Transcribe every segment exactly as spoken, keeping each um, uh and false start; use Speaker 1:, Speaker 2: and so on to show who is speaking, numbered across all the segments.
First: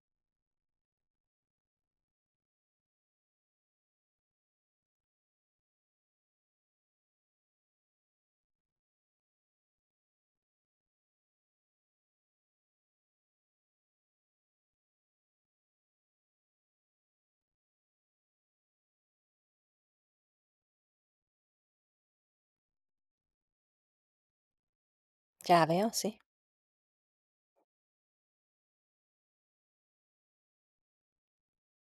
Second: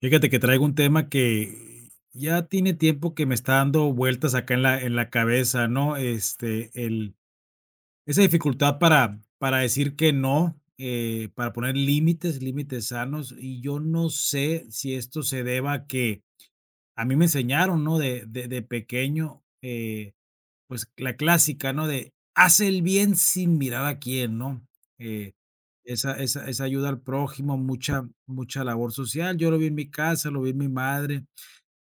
Speaker 1: Fíjate que traigo un tema que ya tiene tiempo que me está dando vueltas acá en la, en la cabeza, ¿no? Este, el, esa dificultad para, para decir que no, eh, para poner límites, límites sanos, y yo no sé si esto se deba a que a mí me enseñaron, ¿no? De, de, de pequeño, eh, pues la clásica, ¿no? De hace el bien sin mirar a quién, ¿no? Eh,
Speaker 2: Ya veo,
Speaker 1: esa,
Speaker 2: sí.
Speaker 1: esa, esa ayuda al prójimo, mucha, mucha labor social. Yo lo vi en mi casa, lo vi en mi madre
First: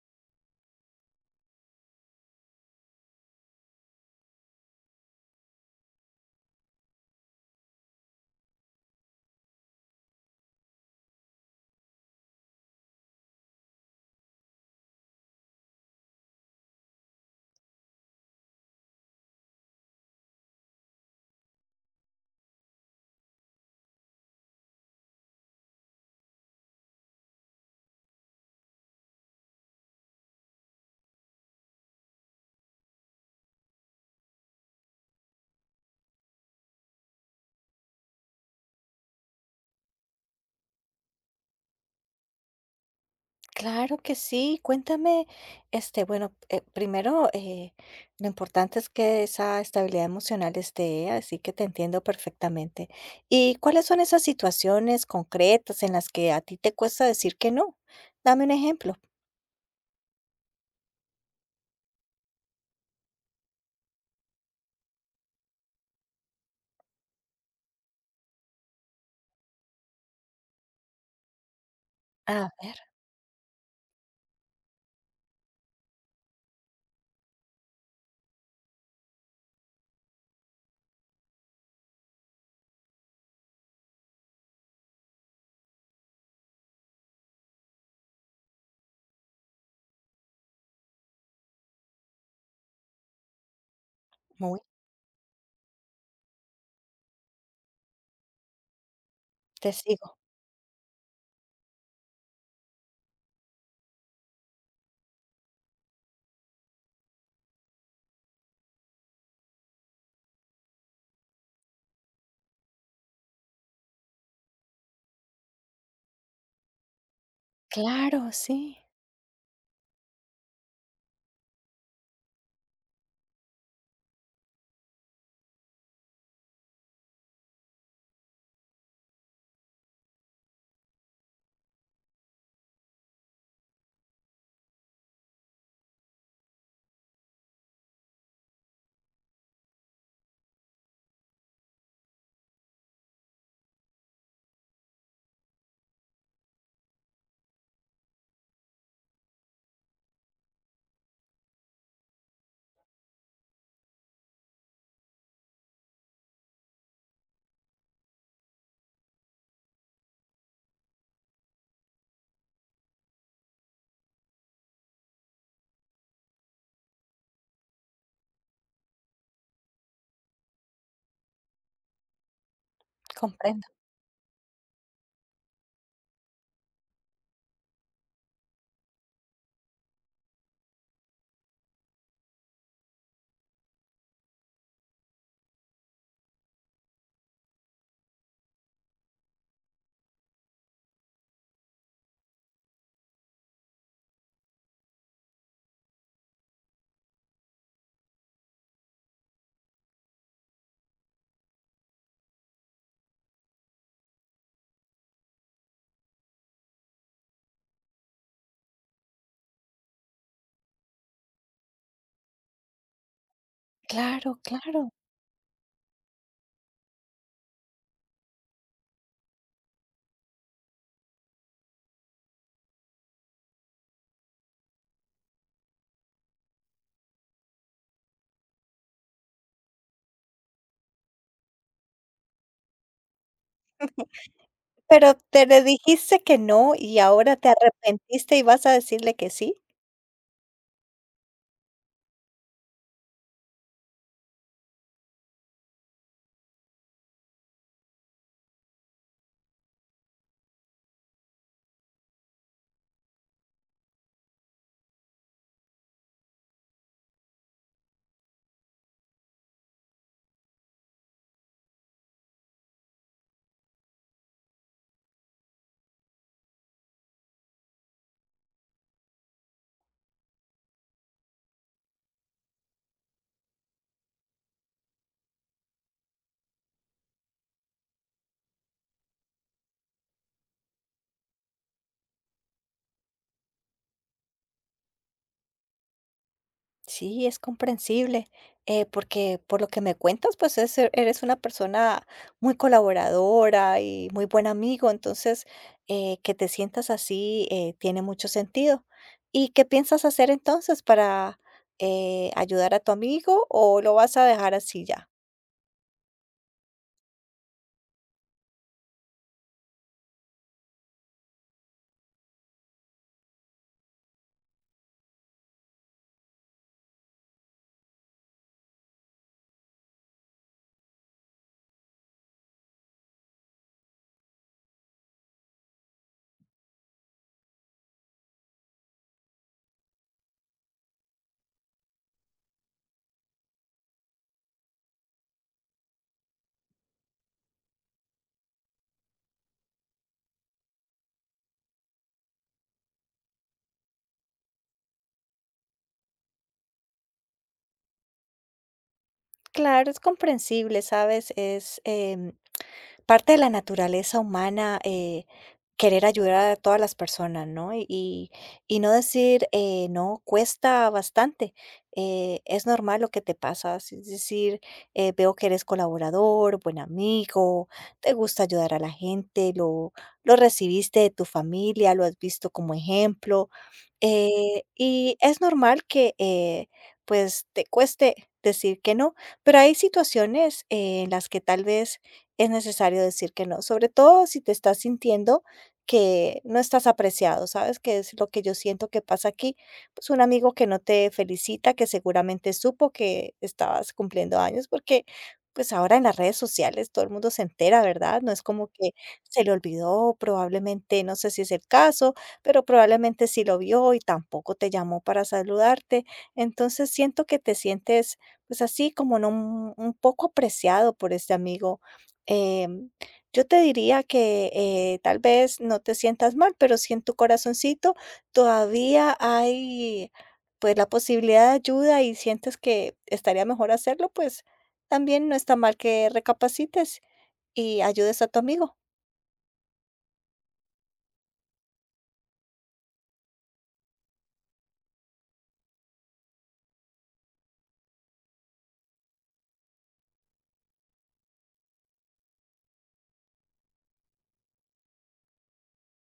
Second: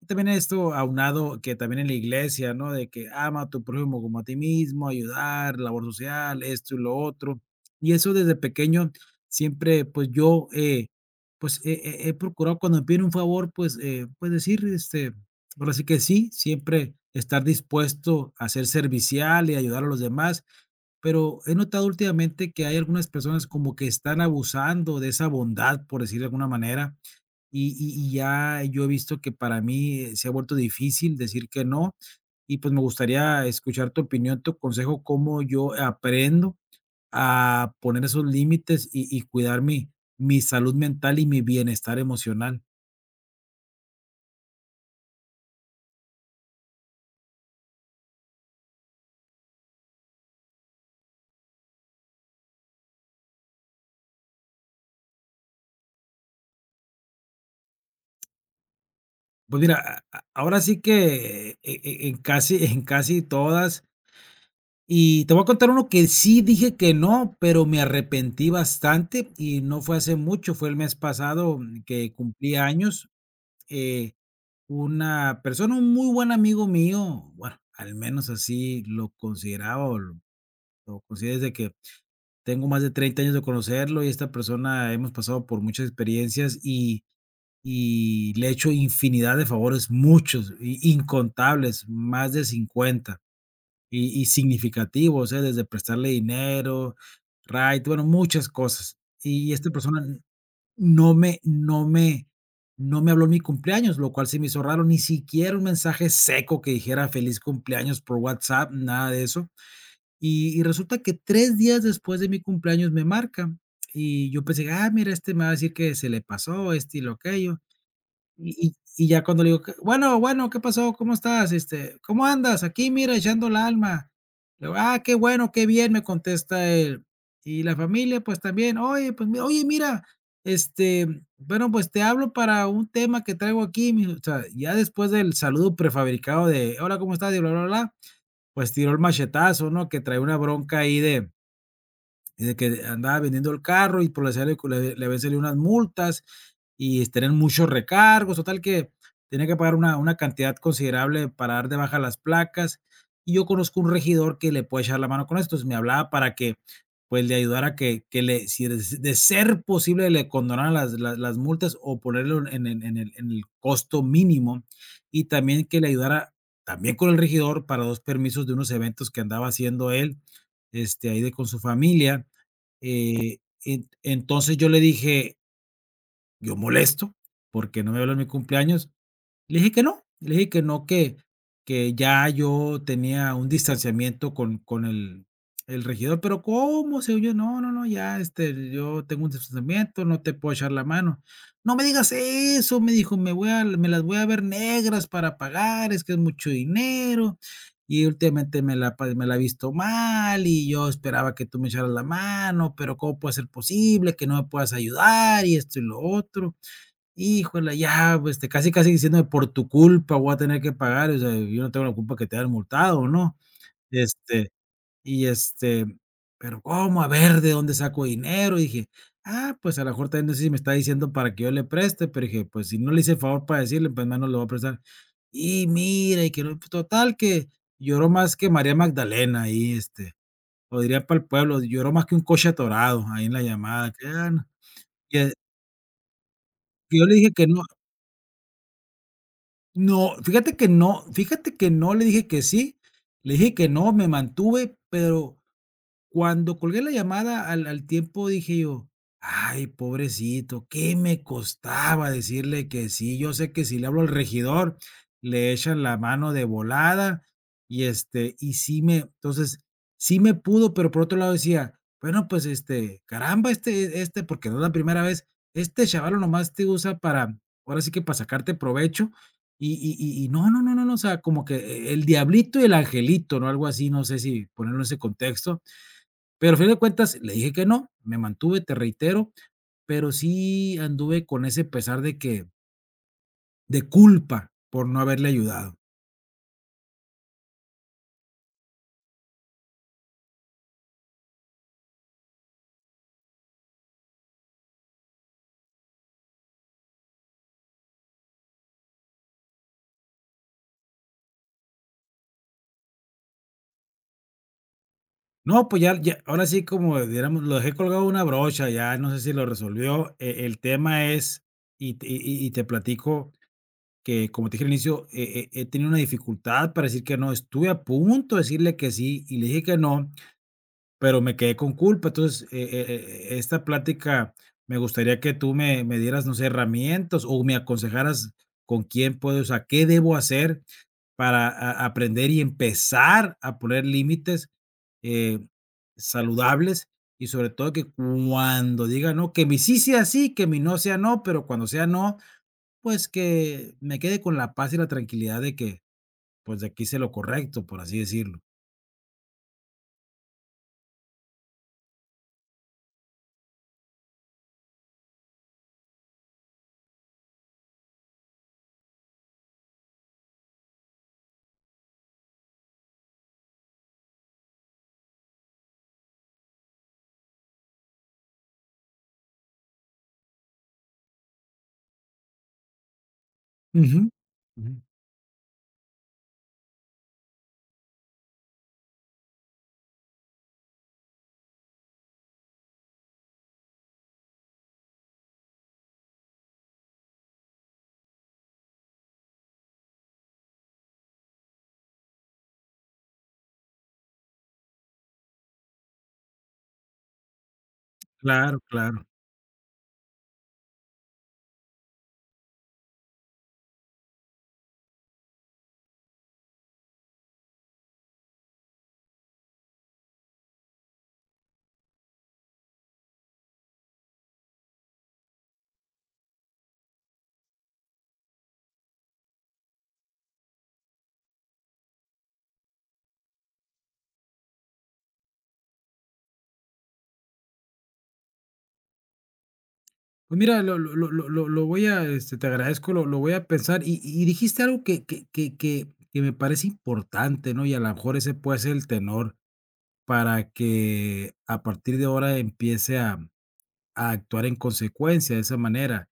Speaker 1: también esto aunado que también en la iglesia, ¿no? De que ama a tu prójimo como a ti mismo, ayudar, labor social, esto y lo otro. Y eso desde pequeño siempre, pues yo, eh, pues he, he- he procurado cuando me piden un favor, pues, eh, pues decir, este, ahora sí que sí, siempre estar dispuesto a ser servicial y ayudar a los demás. Pero he notado últimamente que hay algunas personas como que están abusando de esa bondad, por decir de alguna manera, y y y ya yo he visto que para mí, eh, se ha vuelto difícil decir que no, y pues me gustaría escuchar tu opinión, tu consejo, cómo yo aprendo a poner esos límites y y cuidar mi mi salud mental y mi bienestar emocional.
Speaker 2: Claro que sí. Cuéntame, este, bueno, eh, primero, eh, lo importante es que esa estabilidad emocional esté, así que te entiendo perfectamente. ¿Y cuáles son esas situaciones concretas en las que a ti te cuesta decir que no? Dame un ejemplo.
Speaker 1: Pues mira, a a ahora sí que e e en casi en casi todas, y te voy a contar uno que sí dije que no, pero me arrepentí bastante y no fue hace mucho, fue el mes pasado mm, que
Speaker 2: A
Speaker 1: cumplí
Speaker 2: ver,
Speaker 1: años. eh, Una persona, un muy buen amigo mío, bueno, al menos así lo consideraba, o lo, lo considero desde que tengo más de treinta años de conocerlo, y esta persona hemos pasado por muchas experiencias y, y le he hecho infinidad de favores, muchos, i- incontables, más de cincuenta, y, y
Speaker 2: muy,
Speaker 1: significativos, ¿eh? Desde prestarle dinero, right, bueno, muchas cosas. Y esta
Speaker 2: te
Speaker 1: persona
Speaker 2: sigo.
Speaker 1: no me no me no me habló en mi cumpleaños, lo cual se me hizo raro, ni siquiera un mensaje seco que dijera feliz cumpleaños por WhatsApp, nada de eso. Y y resulta que tres días después de mi cumpleaños me marca, y yo pensé: "Ah, mira, este me va a decir que se le pasó, este y lo aquello".
Speaker 2: Claro,
Speaker 1: Y y
Speaker 2: sí,
Speaker 1: y ya cuando le digo: "¿Qué? Bueno, bueno, ¿qué pasó? ¿Cómo estás? Este, ¿cómo andas?". "Aquí, mira, echando el alma". Le digo: "Ah, qué bueno, qué bien", me contesta él. "Y la familia, pues también". "Oye, pues mi oye, mira, este, bueno, pues te hablo para un tema que traigo aquí", me o sea, ya después del saludo prefabricado de: "Hola, ¿cómo estás?", y bla, bla, bla, pues tiró el machetazo, ¿no? Que traía una bronca ahí de de que andaba vendiendo el carro, y por la le, le, le habían salido unas multas y tenían muchos recargos, total que tenía que pagar una, una cantidad considerable para dar de baja las placas. Y yo conozco un regidor que le puede echar la mano con esto. Entonces me hablaba para que pues le ayudara que, que le, si de de ser posible, le condonaran las, las, las multas, o ponerlo en, el- en el, en el costo mínimo, y también que le ayudara también con el regidor para dos permisos de unos eventos que andaba haciendo él, este, ahí de con su familia. eh,
Speaker 2: comprendo.
Speaker 1: en entonces yo le dije: "Yo molesto, porque no me habló en mi cumpleaños". Le dije que no, le dije que no, que que ya yo tenía un distanciamiento con con el el regidor, pero ¿cómo? Se yo, no, no, no, ya, este, yo tengo un distanciamiento, no te puedo echar la mano. No me digas eso, me dijo, me voy a me las voy a ver negras para pagar, es que es mucho dinero, y últimamente me la pa me la he visto mal, y yo esperaba que tú me echaras la mano, pero ¿cómo puede ser posible que no me puedas ayudar? Y esto y lo otro. Híjole, ya, pues, este, casi, casi diciéndome: "Por tu culpa voy a tener que pagar", o sea, yo no tengo la culpa que te hayan multado, ¿no?
Speaker 2: Claro,
Speaker 1: Este,
Speaker 2: claro.
Speaker 1: y, este, pero, ¿cómo? A ver, ¿de dónde saco dinero? Dije: "Ah, pues, a lo mejor también no sé si me está diciendo para que yo le preste", pero dije: "Pues, si no le hice el favor para decirle, pues, menos le voy a prestar". Y mira, y que no, pues, total que lloró más que María Magdalena ahí, este, o diría para el pueblo, lloró más que un coche atorado ahí en la llamada, que, ah, no,
Speaker 2: Pero
Speaker 1: que
Speaker 2: te le dijiste que no y
Speaker 1: yo le dije
Speaker 2: ahora
Speaker 1: que
Speaker 2: te
Speaker 1: no.
Speaker 2: arrepentiste y vas a decirle que sí.
Speaker 1: No, fíjate que no, fíjate que no le dije que sí, le dije que no, me mantuve, pero cuando colgué la llamada al al tiempo dije yo: "Ay, pobrecito, ¿qué me costaba decirle que sí?". Yo sé que si le hablo al regidor, le echan la mano de volada y, este, y sí me entonces, sí me pudo, pero por otro lado decía: "Bueno, pues, este, caramba, este este, porque no es la primera vez, este chaval nomás te usa para, ahora sí que para sacarte provecho". Y y y y no, no, no, no, no, o sea, como que e el diablito y el angelito, ¿no? Algo así, no sé si ponerlo en ese contexto. Pero al fin de cuentas le dije que no, me mantuve, te reitero, pero sí anduve con ese pesar de que de culpa por no haberle ayudado.
Speaker 2: Sí, es comprensible, eh, porque por lo que me cuentas, pues es- eh, eres una persona muy colaboradora y muy buen amigo, entonces eh, que te sientas así eh, tiene mucho sentido. ¿Y qué piensas hacer entonces para eh, ayudar a tu amigo o lo vas a dejar así ya?
Speaker 1: No, pues ya ya ahora sí, como diéramos, lo dejé colgado una brocha, ya no sé si lo resolvió. E el tema es, y te y y te platico que, como te dije al inicio, he he he tenido una dificultad para decir que no. Estuve a punto de decirle que sí, y le dije que no, pero me quedé con culpa. Entonces, eh, eh, eh, eh, esta plática me gustaría que tú me, me dieras, no sé, herramientas, o me aconsejaras con quién puedo, o sea, qué debo hacer para a- aprender y empezar a poner límites eh, saludables, y sobre todo que cuando diga no, que mi sí sea sí, que mi no sea no, pero cuando sea no, pues que me quede con la paz y la tranquilidad de que pues de aquí hice lo correcto, por así decirlo.
Speaker 2: Claro, es comprensible, ¿sabes? Es, em, parte de la naturaleza humana eh, querer ayudar a todas las personas, ¿no? Y, y y no decir, eh, no, cuesta bastante. Eh, es normal lo que te pasa, si, es decir, eh, veo que eres colaborador, buen amigo, te gusta ayudar a la gente, lo, lo recibiste de tu familia, lo has visto como ejemplo,
Speaker 1: Ujú,
Speaker 2: eh,
Speaker 1: ujú.
Speaker 2: y es normal que eh, pues te cueste decir que no, pero hay situaciones eh, en las que tal vez es necesario decir que no, sobre todo si te estás sintiendo que no estás apreciado, ¿sabes? Que es lo que yo siento que pasa aquí. Pues un amigo que no te felicita, que seguramente supo que estabas cumpliendo años, porque pues ahora en las redes sociales todo el mundo se entera, ¿verdad? No es
Speaker 1: Claro,
Speaker 2: como que
Speaker 1: claro.
Speaker 2: se le olvidó, probablemente, no sé si es el caso, pero probablemente sí lo vio y tampoco te llamó para saludarte. Entonces siento que te sientes pues así como no un un poco apreciado por este amigo. Em, yo te diría que eh, tal vez no te sientas mal, pero si en tu corazoncito todavía hay pues la posibilidad de ayuda y sientes que estaría mejor hacerlo, pues también no está mal que recapacites y ayudes a tu amigo.
Speaker 1: Pues mira, lo lo lo lo lo lo voy a, este, te agradezco, lo lo voy a pensar. Y y dijiste algo que que que que que me parece importante, ¿no? Y a lo mejor ese puede ser el tenor para que a partir de ahora empiece a a actuar en consecuencia de esa manera.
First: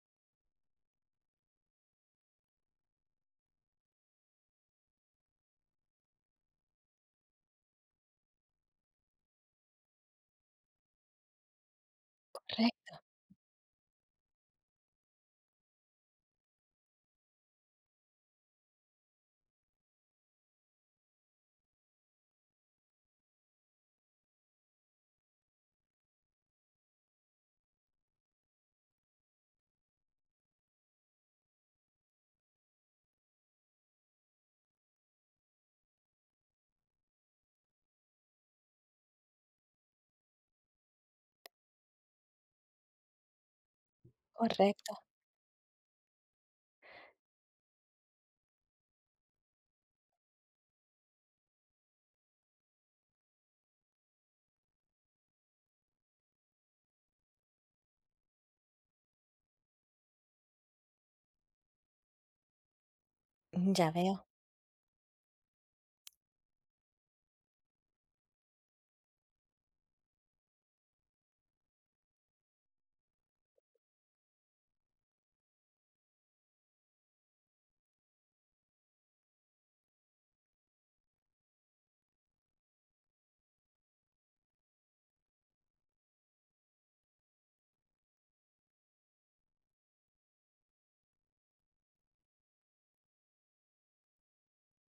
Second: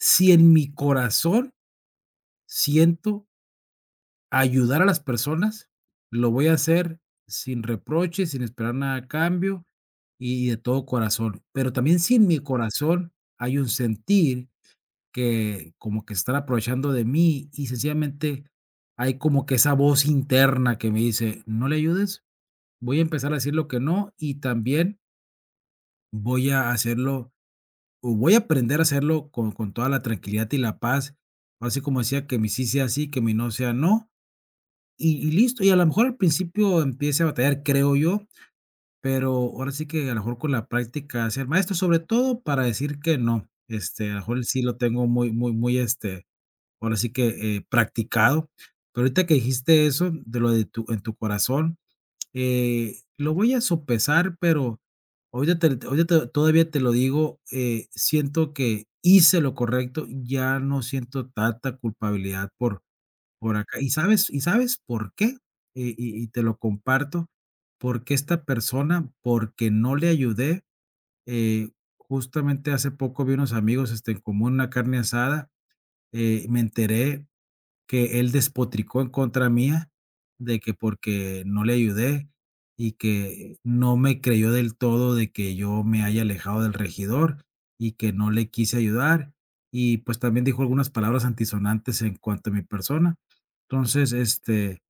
Speaker 1: Si en mi corazón siento ayudar a las personas, lo voy a hacer sin reproches, sin esperar nada a cambio y de todo corazón. Pero también si en mi
Speaker 2: Correcto,
Speaker 1: corazón hay un sentir que como que se están aprovechando de mí, y sencillamente hay como que esa voz interna que me dice, no le ayudes, voy a empezar a decir lo que no, y también voy a hacerlo, o voy a aprender a hacerlo con, con toda la tranquilidad y la paz, así como decía, que mi sí sea sí, que mi no sea no, y, y listo. Y a lo mejor al principio empiece a batallar, creo yo, pero ahora sí que a lo mejor con la práctica ser maestro, sobre todo para decir que no. Este, a lo mejor el sí lo
Speaker 2: correcto.
Speaker 1: tengo muy, muy, muy, este, Ahora sí que, eh, practicado. Pero ahorita que dijiste eso, de lo de tu en tu corazón, eh, lo voy a sopesar, pero ahorita te ahorita todavía te lo digo, eh, siento que hice lo correcto, ya no siento tanta culpabilidad por por acá.
Speaker 2: Ya
Speaker 1: ¿Y
Speaker 2: veo.
Speaker 1: sabes y sabes por qué? Y y y te lo comparto, porque esta persona, porque no le ayudé, eh, justamente hace poco vi unos amigos, este, en común, una carne asada, eh, me enteré que él despotricó en contra mía de que porque no le ayudé, y que no me creyó del todo de que yo me haya alejado del regidor, y que no le quise ayudar. Y pues también dijo algunas palabras antisonantes en cuanto a mi persona. Entonces, este,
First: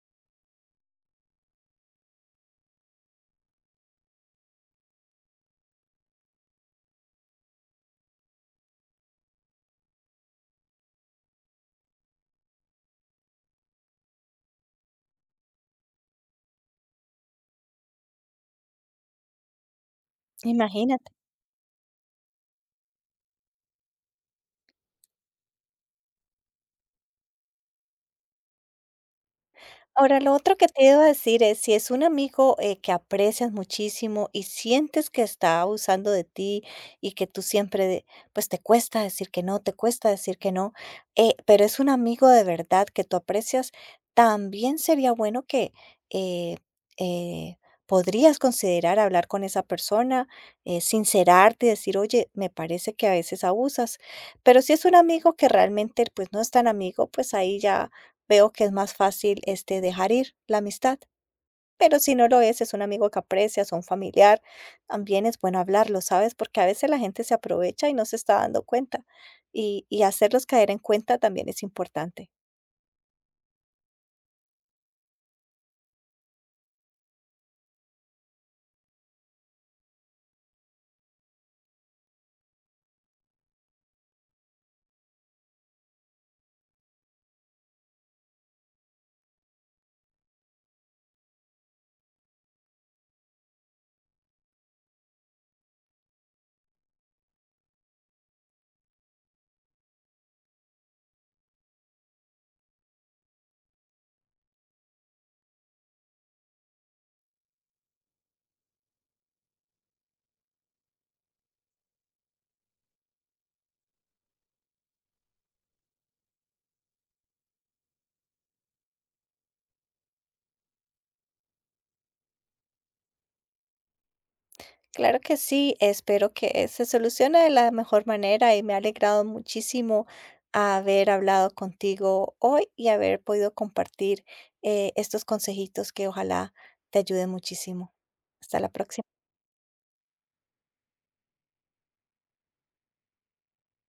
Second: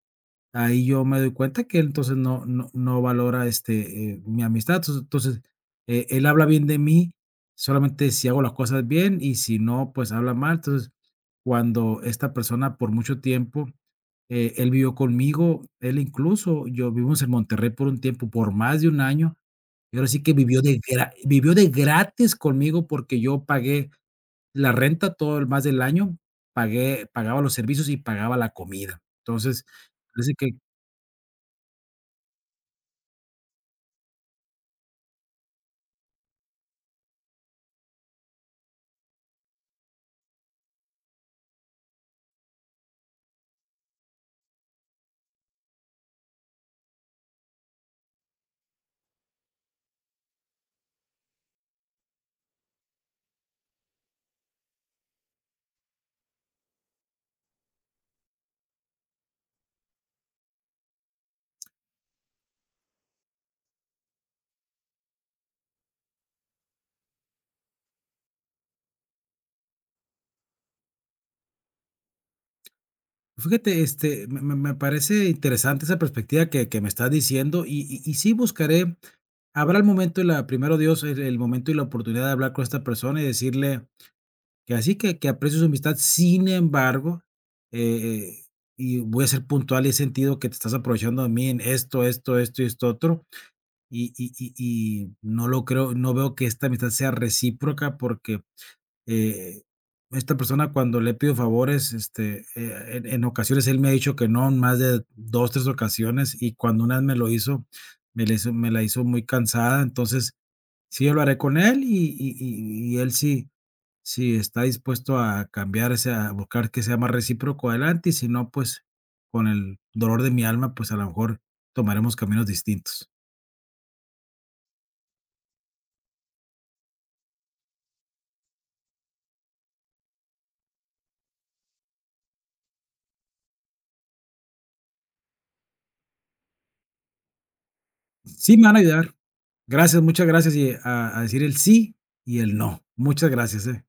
Speaker 1: ahí yo me doy cuenta que él entonces no no no valora, este, eh, mi amistad. Entonces entonces, eh, él habla bien de mí solamente si hago las cosas bien, y si no, pues habla mal. Entonces, cuando esta persona por mucho tiempo, eh, él vivió conmigo, él incluso yo vivimos en Monterrey por un tiempo, por más de un año, y ahora sí que vivió de gra
Speaker 2: Imagínate.
Speaker 1: vivió de gratis conmigo porque yo pagué la renta todo el más del año, pagué pagaba los servicios y pagaba la comida. Entonces,
Speaker 2: Ahora, lo
Speaker 1: parece que
Speaker 2: otro que te iba a decir es, si es un amigo, eh, que aprecias muchísimo y sientes que está abusando de ti y que tú siempre, de- pues te cuesta decir que no, te cuesta decir que no, eh, pero es un amigo de verdad que tú aprecias, también sería bueno que eh, eh, podrías considerar hablar con esa persona, eh, sincerarte y decir, oye, me parece que a veces abusas, pero si es un amigo que realmente, pues no es tan amigo, pues ahí ya veo que es más fácil, este, dejar ir la amistad. Pero si no lo es, es un amigo que aprecias, un familiar, también es bueno hablarlo, ¿sabes? Porque a veces la gente se aprovecha y no se está dando cuenta. Y, y hacerlos caer en cuenta también es importante.
Speaker 1: Fíjate, este, me me me parece interesante esa perspectiva que que me estás diciendo, y y y sí buscaré, habrá el momento y la primero Dios, el el momento y la oportunidad de hablar con esta persona y decirle que así, que que aprecio su amistad, sin embargo, eh eh, y voy a ser puntual, y he sentido que te estás aprovechando de mí en esto, esto, esto y esto otro, y y y y no lo creo, no veo que esta amistad sea recíproca porque, eh, esta persona cuando le pido favores, este, eh, en en ocasiones él me ha dicho que no, en más de dos tres ocasiones, y cuando una vez me lo hizo, me la hizo me la hizo muy cansada. Entonces, sí hablaré con él, y y y y él sí, sí está dispuesto a cambiar, o a buscar que sea más recíproco, adelante, y si no, pues, con el dolor de mi alma, pues, a lo mejor tomaremos caminos distintos.
Speaker 2: Claro que sí, espero que se solucione de la mejor manera y me ha alegrado muchísimo haber hablado contigo hoy y haber podido compartir eh, estos consejitos que ojalá te ayuden muchísimo.
Speaker 1: Sí,
Speaker 2: Hasta
Speaker 1: me
Speaker 2: la
Speaker 1: van a ayudar.
Speaker 2: próxima.
Speaker 1: Gracias, muchas gracias, y a a decir el sí y el no. Muchas gracias, eh.